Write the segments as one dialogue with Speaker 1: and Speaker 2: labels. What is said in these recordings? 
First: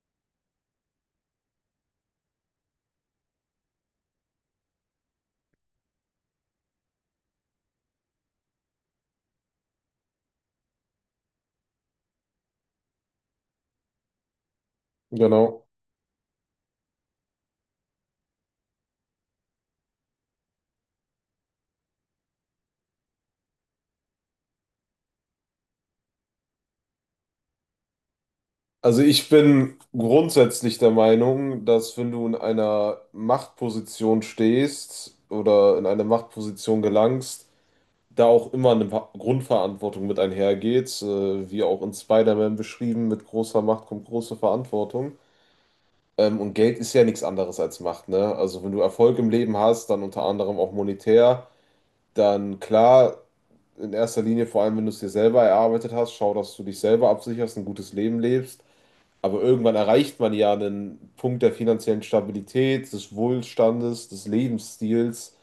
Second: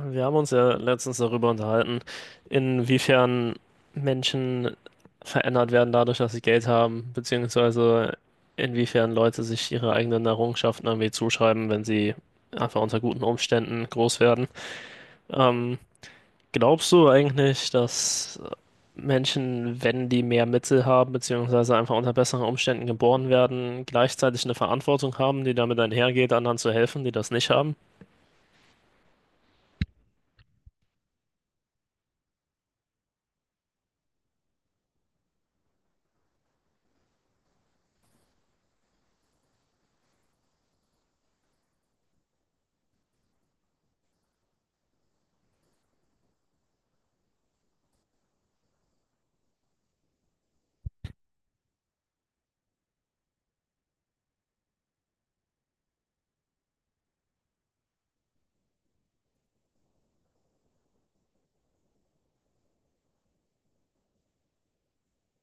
Speaker 1: Wir haben uns ja letztens darüber unterhalten, inwiefern Menschen verändert werden dadurch, dass sie Geld haben, beziehungsweise inwiefern Leute sich ihre eigenen Errungenschaften irgendwie zuschreiben, wenn sie einfach unter guten Umständen groß werden.
Speaker 2: Genau.
Speaker 1: Ähm, Glaubst du eigentlich, dass Menschen, wenn die mehr Mittel haben, beziehungsweise einfach unter besseren Umständen geboren werden, gleichzeitig eine Verantwortung haben, die damit einhergeht, anderen zu helfen, die das nicht haben?
Speaker 2: Also ich bin grundsätzlich der Meinung, dass wenn du in einer Machtposition stehst oder in eine Machtposition gelangst, da auch immer eine Grundverantwortung mit einhergeht, wie auch in Spider-Man beschrieben, mit großer Macht kommt große Verantwortung. Und Geld ist ja nichts anderes als Macht, ne? Also wenn du Erfolg im Leben hast, dann unter anderem auch monetär, dann klar, in erster Linie, vor allem wenn du es dir selber erarbeitet hast, schau, dass du dich selber absicherst, ein gutes Leben lebst. Aber irgendwann erreicht man ja einen Punkt der finanziellen Stabilität, des Wohlstandes, des Lebensstils,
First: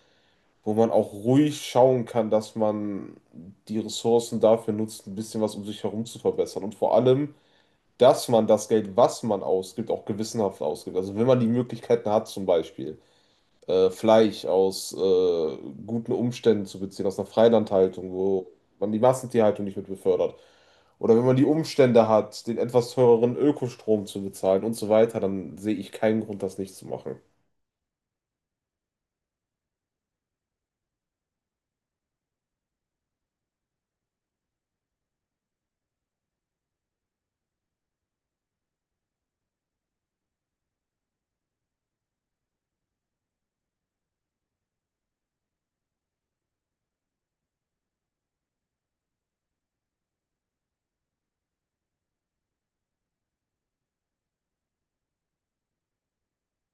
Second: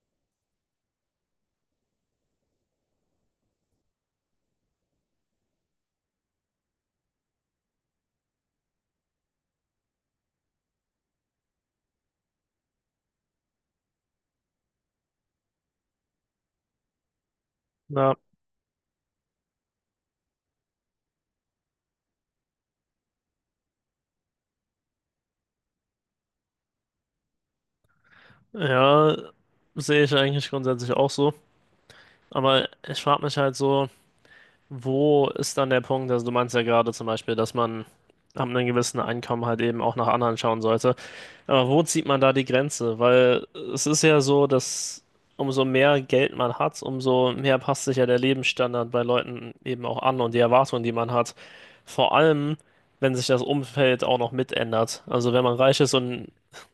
Speaker 2: wo man auch ruhig schauen kann, dass man die Ressourcen dafür nutzt, ein bisschen was um sich herum zu verbessern. Und vor allem, dass man das Geld, was man ausgibt, auch gewissenhaft ausgibt. Also wenn man die Möglichkeiten hat, zum Beispiel Fleisch aus guten Umständen zu beziehen, aus einer Freilandhaltung,
Speaker 1: Ja.
Speaker 2: wo man die Massentierhaltung nicht mit befördert oder wenn man die Umstände hat, den etwas teureren Ökostrom zu bezahlen und so weiter, dann sehe ich keinen Grund, das nicht zu machen.
Speaker 1: Ja, sehe ich eigentlich grundsätzlich auch so. Aber ich frage mich halt so, wo ist dann der Punkt? Also du meinst ja gerade zum Beispiel, dass man ab einem gewissen Einkommen halt eben auch nach anderen schauen sollte. Aber wo zieht man da die Grenze? Weil es ist ja so, dass umso mehr Geld man hat, umso mehr passt sich ja der Lebensstandard bei Leuten eben auch an und die Erwartungen, die man hat. Vor allem, wenn sich das Umfeld auch noch mit ändert. Also wenn man reich ist und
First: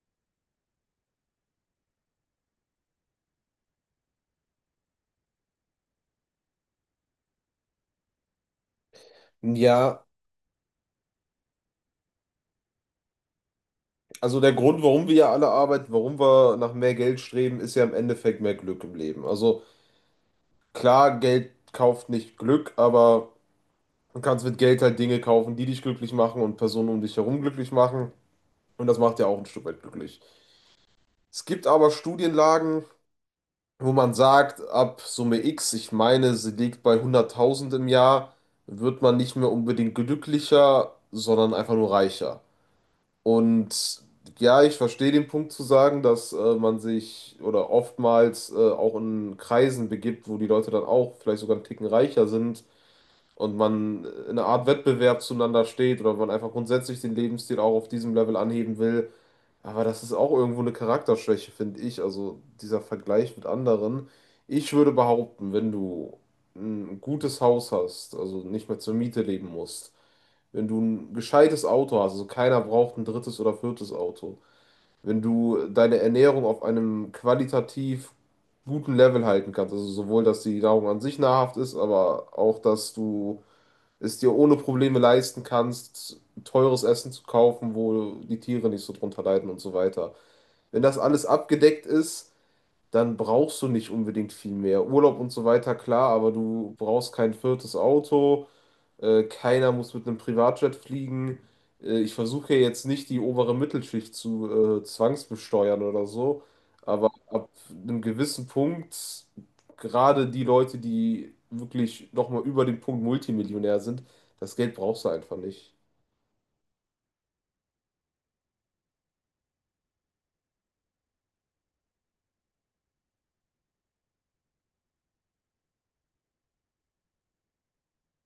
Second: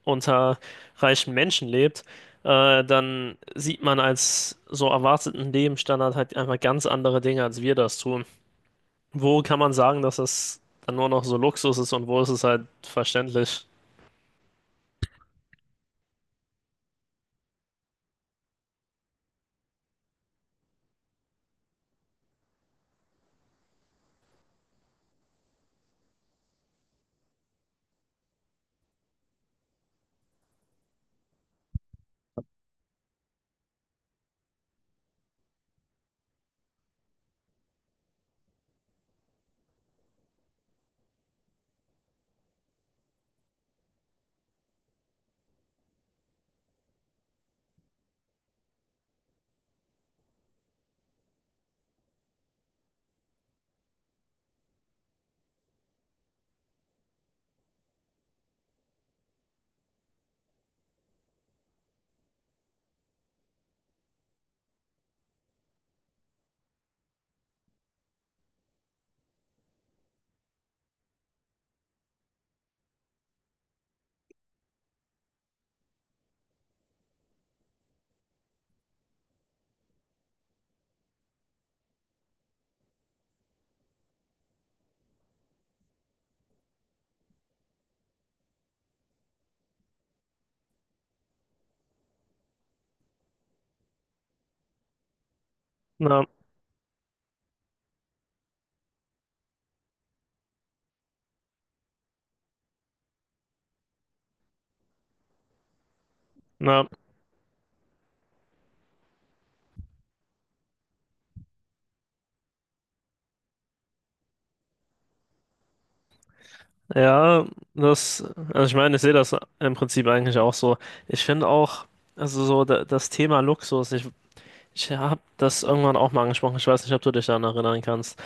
Speaker 1: unter reichen Menschen lebt, dann sieht man als so erwarteten Lebensstandard halt einfach ganz andere Dinge, als wir das tun. Wo kann man sagen,
Speaker 2: Ja,
Speaker 1: dass das dann nur noch so Luxus ist und wo ist es halt verständlich?
Speaker 2: also der Grund, warum wir ja alle arbeiten, warum wir nach mehr Geld streben, ist ja im Endeffekt mehr Glück im Leben. Also klar, Geld kauft nicht Glück, aber du kannst mit Geld halt Dinge kaufen, die dich glücklich machen und Personen um dich herum glücklich machen. Und das macht ja auch ein Stück weit glücklich. Es gibt aber Studienlagen, wo man sagt, ab Summe X, ich meine, sie liegt bei 100.000 im Jahr, wird man nicht mehr unbedingt glücklicher, sondern einfach nur reicher. Und ja, ich verstehe den Punkt zu sagen, dass man sich oder oftmals auch in Kreisen begibt, wo die Leute dann auch vielleicht sogar einen Ticken reicher sind und man in einer Art Wettbewerb zueinander steht oder man einfach grundsätzlich den Lebensstil auch auf diesem Level anheben will. Aber das ist auch irgendwo eine Charakterschwäche, finde ich. Also dieser Vergleich mit anderen. Ich würde behaupten, wenn du ein gutes Haus hast, also nicht mehr zur Miete leben musst, wenn du ein gescheites Auto hast, also keiner braucht ein drittes oder viertes Auto, wenn du deine Ernährung auf einem qualitativ guten Level halten kannst, also sowohl, dass die Nahrung an sich nahrhaft ist, aber auch, dass du es dir ohne Probleme leisten kannst, teures Essen zu kaufen, wo die Tiere nicht so drunter leiden und so weiter. Wenn das alles abgedeckt ist, dann brauchst du nicht unbedingt viel mehr. Urlaub und so weiter, klar,
Speaker 1: Na,
Speaker 2: aber du brauchst kein viertes Auto, keiner muss mit einem Privatjet fliegen. Ich versuche ja jetzt nicht die obere Mittelschicht zu zwangsbesteuern oder so,
Speaker 1: na,
Speaker 2: aber ab einem gewissen Punkt, gerade die Leute, die wirklich nochmal über den Punkt Multimillionär sind, das Geld brauchst du einfach nicht.
Speaker 1: ja, das, also ich meine, ich sehe das im Prinzip eigentlich auch so. Ich finde auch, also so da, das Thema Luxus, ich habe das irgendwann auch mal angesprochen, ich weiß nicht, ob du dich daran erinnern kannst,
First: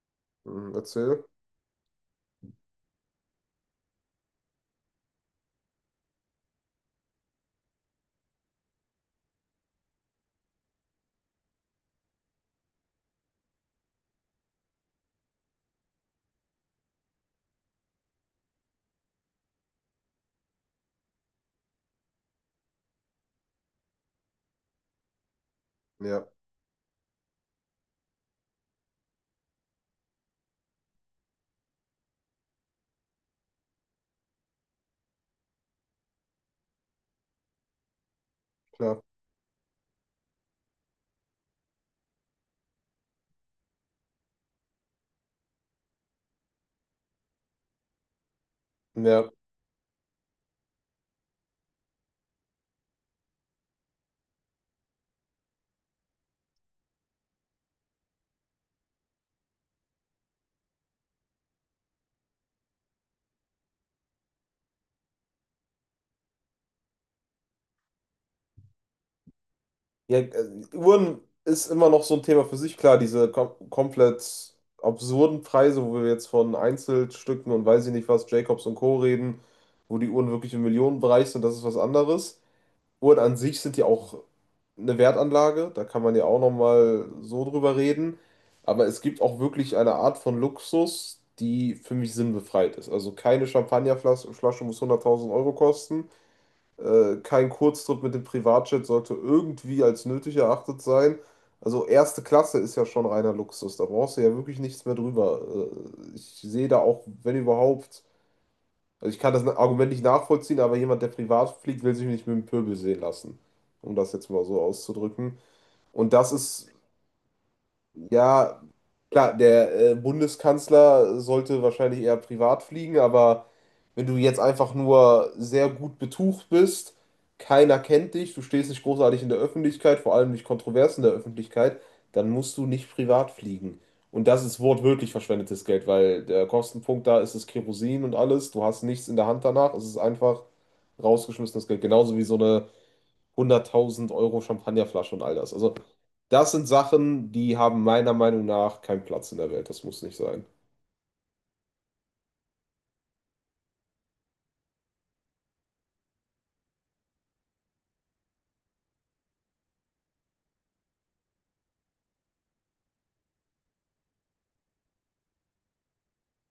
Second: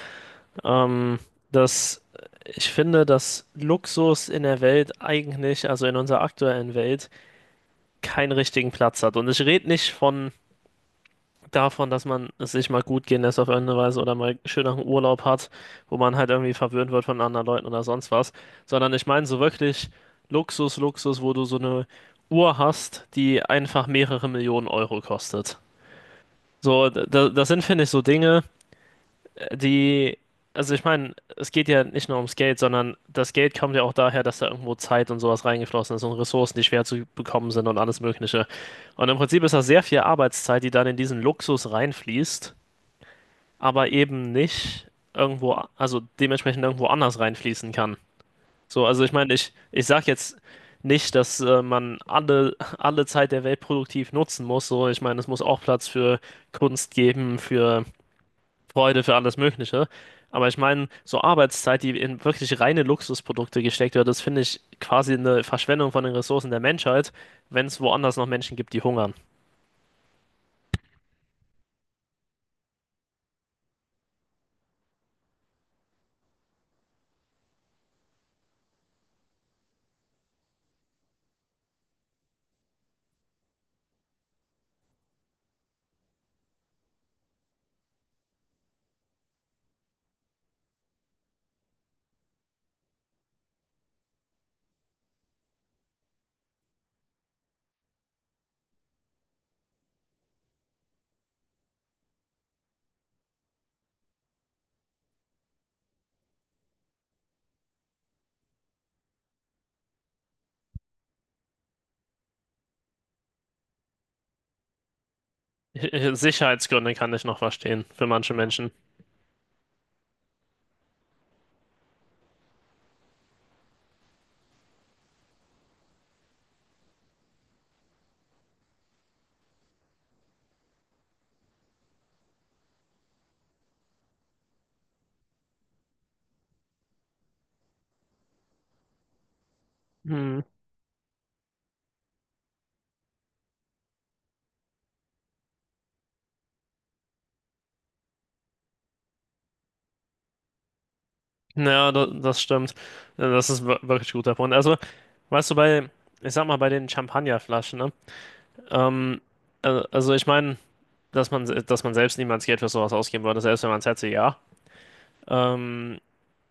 Speaker 2: Mhm,
Speaker 1: ähm,
Speaker 2: erzähl.
Speaker 1: dass ich finde, dass Luxus in der Welt eigentlich, also in unserer aktuellen Welt, keinen richtigen Platz hat. Und ich rede nicht von davon, dass man es sich mal gut gehen lässt auf irgendeine Weise oder mal schön nach einem Urlaub hat, wo man halt irgendwie verwöhnt wird von anderen Leuten oder sonst was, sondern ich meine so wirklich Luxus, Luxus, wo du so eine Uhr hast, die einfach mehrere Millionen Euro kostet.
Speaker 2: Ja,
Speaker 1: So, das sind, finde ich, so Dinge, die, also ich meine, es geht ja nicht nur ums Geld, sondern das Geld kommt ja auch daher, dass da irgendwo Zeit und sowas reingeflossen ist und Ressourcen, die schwer zu bekommen sind und alles Mögliche.
Speaker 2: klar.
Speaker 1: Und im Prinzip ist das sehr viel Arbeitszeit, die dann in diesen Luxus reinfließt, aber eben nicht irgendwo, also dementsprechend irgendwo anders reinfließen kann. So, also ich
Speaker 2: Ja.
Speaker 1: meine, ich sag jetzt nicht, dass man alle Zeit der Welt produktiv nutzen muss. So, ich meine, es muss auch Platz für Kunst geben, für Freude, für alles Mögliche. Aber ich meine, so Arbeitszeit, die in wirklich reine Luxusprodukte gesteckt wird, das finde ich quasi eine Verschwendung von den Ressourcen der Menschheit, wenn es woanders noch Menschen gibt, die hungern.
Speaker 2: Ja, Uhren ist immer noch so ein Thema für sich. Klar, diese komplett absurden Preise, wo wir jetzt von Einzelstücken und weiß ich nicht was, Jacobs und Co. reden, wo die Uhren wirklich im Millionenbereich sind, das ist was anderes. Uhren an sich sind ja auch eine Wertanlage, da kann man ja auch nochmal so drüber reden. Aber es gibt auch wirklich eine Art von Luxus, die für mich sinnbefreit ist. Also keine Champagnerflasche Flasche muss 100.000 € kosten. Kein Kurztrip mit dem Privatjet sollte irgendwie als nötig erachtet sein. Also erste Klasse ist ja schon reiner Luxus. Da brauchst du ja wirklich nichts mehr drüber. Ich sehe da auch, wenn überhaupt, also ich kann das Argument nicht nachvollziehen, aber jemand, der privat fliegt, will sich nicht mit dem Pöbel sehen lassen. Um das jetzt mal so auszudrücken. Und das ist
Speaker 1: Sicherheitsgründe kann ich noch verstehen für manche
Speaker 2: ja,
Speaker 1: Menschen.
Speaker 2: klar, der Bundeskanzler sollte wahrscheinlich eher privat fliegen, aber wenn du jetzt einfach nur sehr gut betucht bist, keiner kennt dich, du stehst nicht großartig in der Öffentlichkeit, vor allem nicht kontrovers in der Öffentlichkeit, dann musst du nicht privat fliegen. Und das ist wortwörtlich verschwendetes Geld, weil der Kostenpunkt da ist das Kerosin und alles, du hast nichts in der Hand danach, es ist
Speaker 1: Hm.
Speaker 2: einfach rausgeschmissenes Geld, genauso wie so eine 100.000 € Champagnerflasche und all das. Also, das sind Sachen, die haben meiner Meinung nach keinen Platz in der Welt. Das muss nicht sein.
Speaker 1: Ja, das stimmt. Ja, das ist wirklich ein guter Punkt. Also, weißt du, bei, ich sag mal, bei den Champagnerflaschen, ne? Ähm, also ich meine, dass man, dass man selbst niemals Geld für sowas ausgeben würde, selbst wenn man es hätte, ja. Ähm,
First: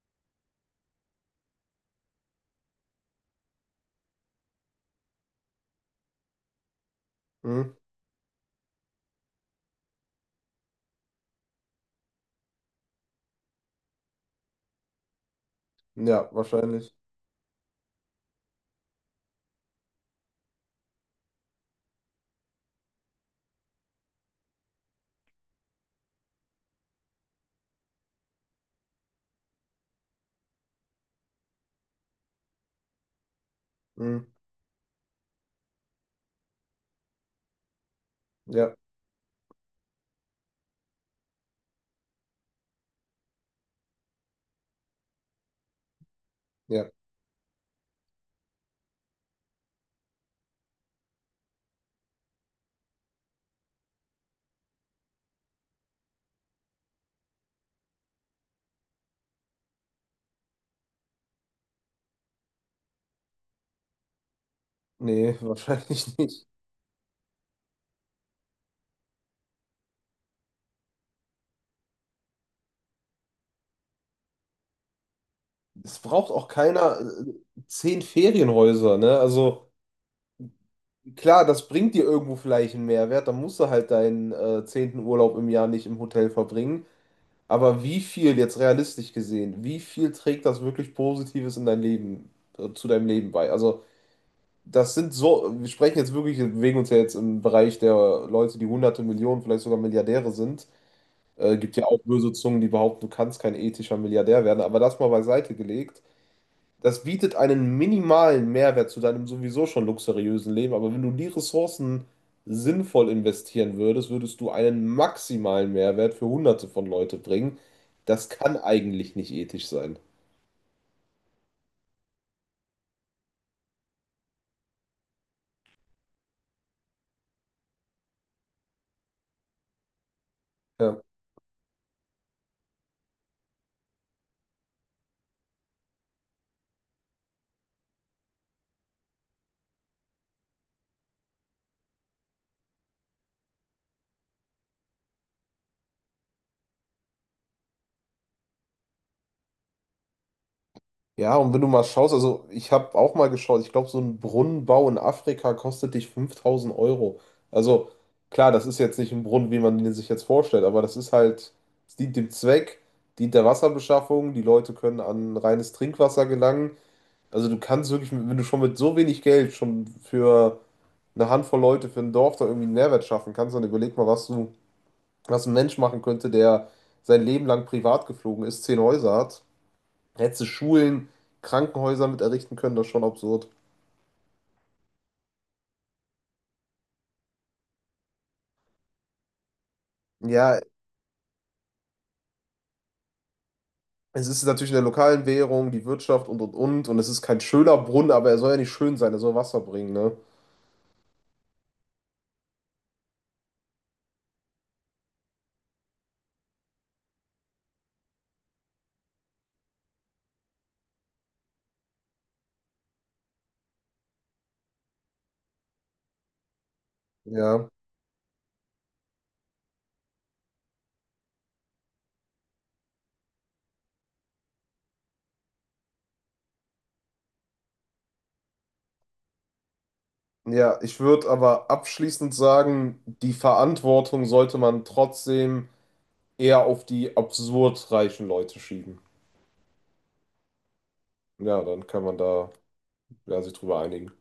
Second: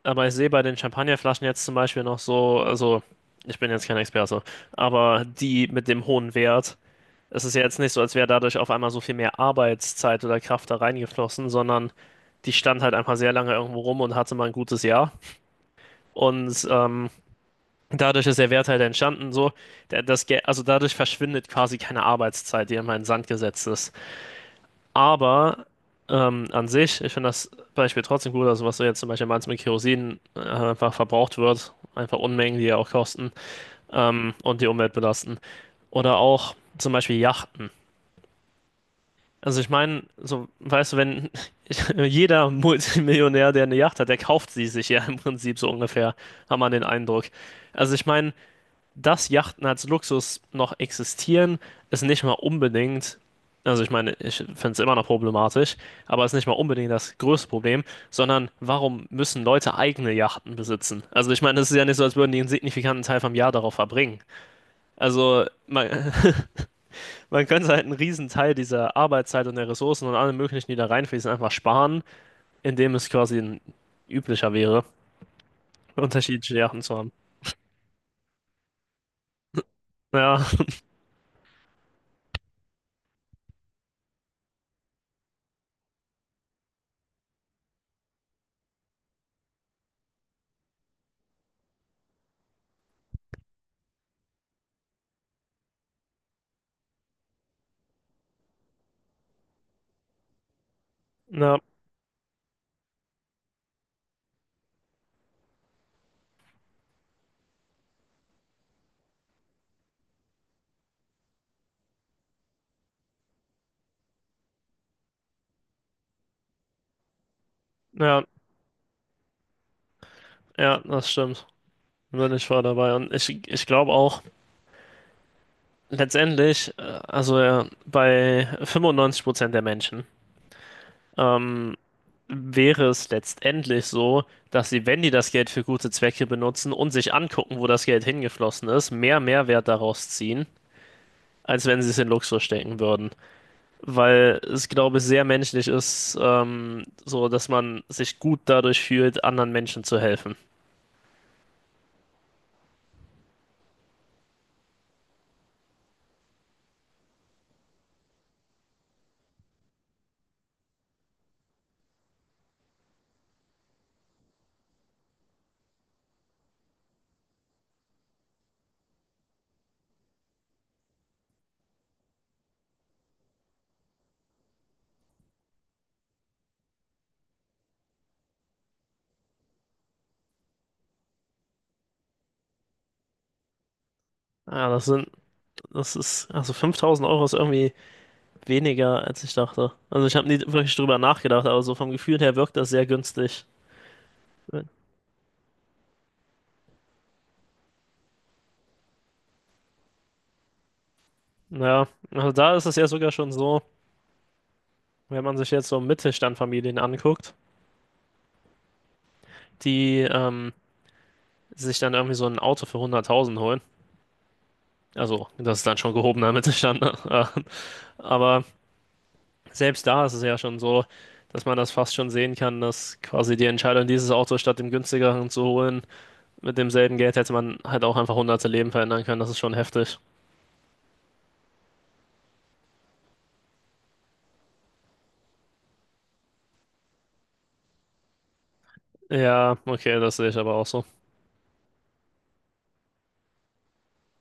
Speaker 1: Aber ich sehe bei den Champagnerflaschen jetzt zum Beispiel noch so, also ich bin jetzt kein Experte, aber die mit dem hohen Wert, es ist ja
Speaker 2: Hm?
Speaker 1: jetzt nicht so, als wäre dadurch auf einmal so viel mehr Arbeitszeit oder Kraft da reingeflossen, sondern die stand halt einfach sehr lange irgendwo rum und hatte mal ein gutes Jahr.
Speaker 2: Ja,
Speaker 1: Und
Speaker 2: wahrscheinlich.
Speaker 1: dadurch ist der Wert halt entstanden, so, also dadurch verschwindet quasi keine Arbeitszeit, die immer in den Sand gesetzt ist. Aber an sich, ich finde das Beispiel trotzdem gut, also was du jetzt zum Beispiel meinst mit Kerosin, einfach verbraucht wird, einfach Unmengen, die ja auch kosten
Speaker 2: Hm?
Speaker 1: und die Umwelt belasten. Oder auch zum Beispiel Yachten.
Speaker 2: Ja,
Speaker 1: Also ich meine, so, weißt du, wenn jeder Multimillionär, der eine Yacht hat, der kauft sie sich ja im Prinzip so ungefähr, hat man den
Speaker 2: ja.
Speaker 1: Eindruck. Also ich meine, dass Yachten als Luxus noch existieren, ist nicht mal unbedingt, also ich meine, ich finde es immer noch problematisch, aber ist nicht mal unbedingt das größte Problem, sondern warum müssen Leute eigene Yachten besitzen? Also ich meine, es ist ja nicht so, als würden die einen signifikanten Teil vom Jahr darauf verbringen.
Speaker 2: Nee,
Speaker 1: Also man,
Speaker 2: wahrscheinlich nicht.
Speaker 1: man könnte halt einen riesen Teil dieser Arbeitszeit und der Ressourcen und allem möglichen, die da reinfließen, einfach sparen, indem es quasi ein üblicher wäre,
Speaker 2: Es braucht auch
Speaker 1: unterschiedliche Yachten zu
Speaker 2: keiner
Speaker 1: haben.
Speaker 2: 10 Ferienhäuser, ne? Also
Speaker 1: Ja,
Speaker 2: klar, das bringt dir irgendwo vielleicht einen Mehrwert, dann musst du halt deinen 10. Urlaub im Jahr nicht im Hotel verbringen. Aber wie viel, jetzt realistisch gesehen, wie viel trägt das wirklich Positives in dein Leben, zu deinem Leben bei? Also das sind so, wir sprechen jetzt wirklich, wir bewegen uns ja jetzt im Bereich der Leute, die Hunderte Millionen, vielleicht sogar Milliardäre sind.
Speaker 1: ja,
Speaker 2: Gibt ja auch böse Zungen, die behaupten, du kannst kein ethischer Milliardär werden, aber das mal beiseite gelegt. Das bietet einen minimalen Mehrwert zu deinem sowieso schon luxuriösen Leben, aber wenn du die Ressourcen sinnvoll investieren würdest, würdest du einen maximalen Mehrwert für Hunderte von Leute bringen.
Speaker 1: ja,
Speaker 2: Das kann eigentlich nicht ethisch sein.
Speaker 1: ja, das stimmt. Wenn ich war dabei. Und ich glaube auch, letztendlich, bei 95% der Menschen,
Speaker 2: Ja.
Speaker 1: ähm, wäre es letztendlich so, dass sie, wenn die das Geld für gute Zwecke benutzen und sich angucken, wo das Geld hingeflossen ist, mehr Mehrwert daraus ziehen, als wenn sie es in Luxus stecken würden. Weil es, glaube ich, sehr menschlich ist, so, dass man sich gut dadurch fühlt, anderen Menschen zu helfen.
Speaker 2: Ja, und wenn du mal schaust, also ich habe auch mal geschaut, ich glaube, so ein Brunnenbau in Afrika kostet dich 5000 Euro. Also klar, das ist jetzt nicht ein Brunnen, wie man ihn sich jetzt vorstellt, aber das ist halt, es dient dem Zweck, dient der Wasserbeschaffung, die Leute können an reines Trinkwasser gelangen. Also du kannst wirklich, wenn du schon mit so wenig Geld schon für eine Handvoll Leute, für ein Dorf da irgendwie einen Mehrwert schaffen kannst, dann überleg mal, was du, was ein Mensch machen könnte, der sein Leben lang privat geflogen ist, 10 Häuser hat. Hättest du Schulen, Krankenhäuser mit errichten können, das ist schon absurd.
Speaker 1: Ja, das sind, das ist, also 5000 Euro ist irgendwie weniger, als ich dachte. Also ich habe nie
Speaker 2: Ja,
Speaker 1: wirklich drüber nachgedacht, aber so vom Gefühl her wirkt das sehr günstig.
Speaker 2: es ist natürlich in der lokalen Währung, die Wirtschaft und und. Und es ist kein schöner Brunnen, aber er soll ja nicht schön sein, er soll Wasser bringen, ne?
Speaker 1: Naja, also da ist es ja sogar schon so, wenn man sich jetzt so Mittelstandfamilien anguckt, die sich dann irgendwie so ein Auto für 100.000 holen. Also das ist dann schon gehobener Mittelstand, ne?
Speaker 2: Ja.
Speaker 1: Aber selbst da ist es ja schon so, dass man das fast schon sehen kann, dass quasi die Entscheidung, dieses Auto statt dem günstigeren zu holen, mit demselben Geld hätte man halt auch einfach hunderte Leben verändern können. Das ist schon heftig.
Speaker 2: Ja, ich würde aber abschließend sagen, die Verantwortung sollte man trotzdem eher auf die absurd reichen Leute schieben.
Speaker 1: Ja, okay, das sehe ich aber auch so.
Speaker 2: Ja, dann kann man da ja, sich drüber einigen.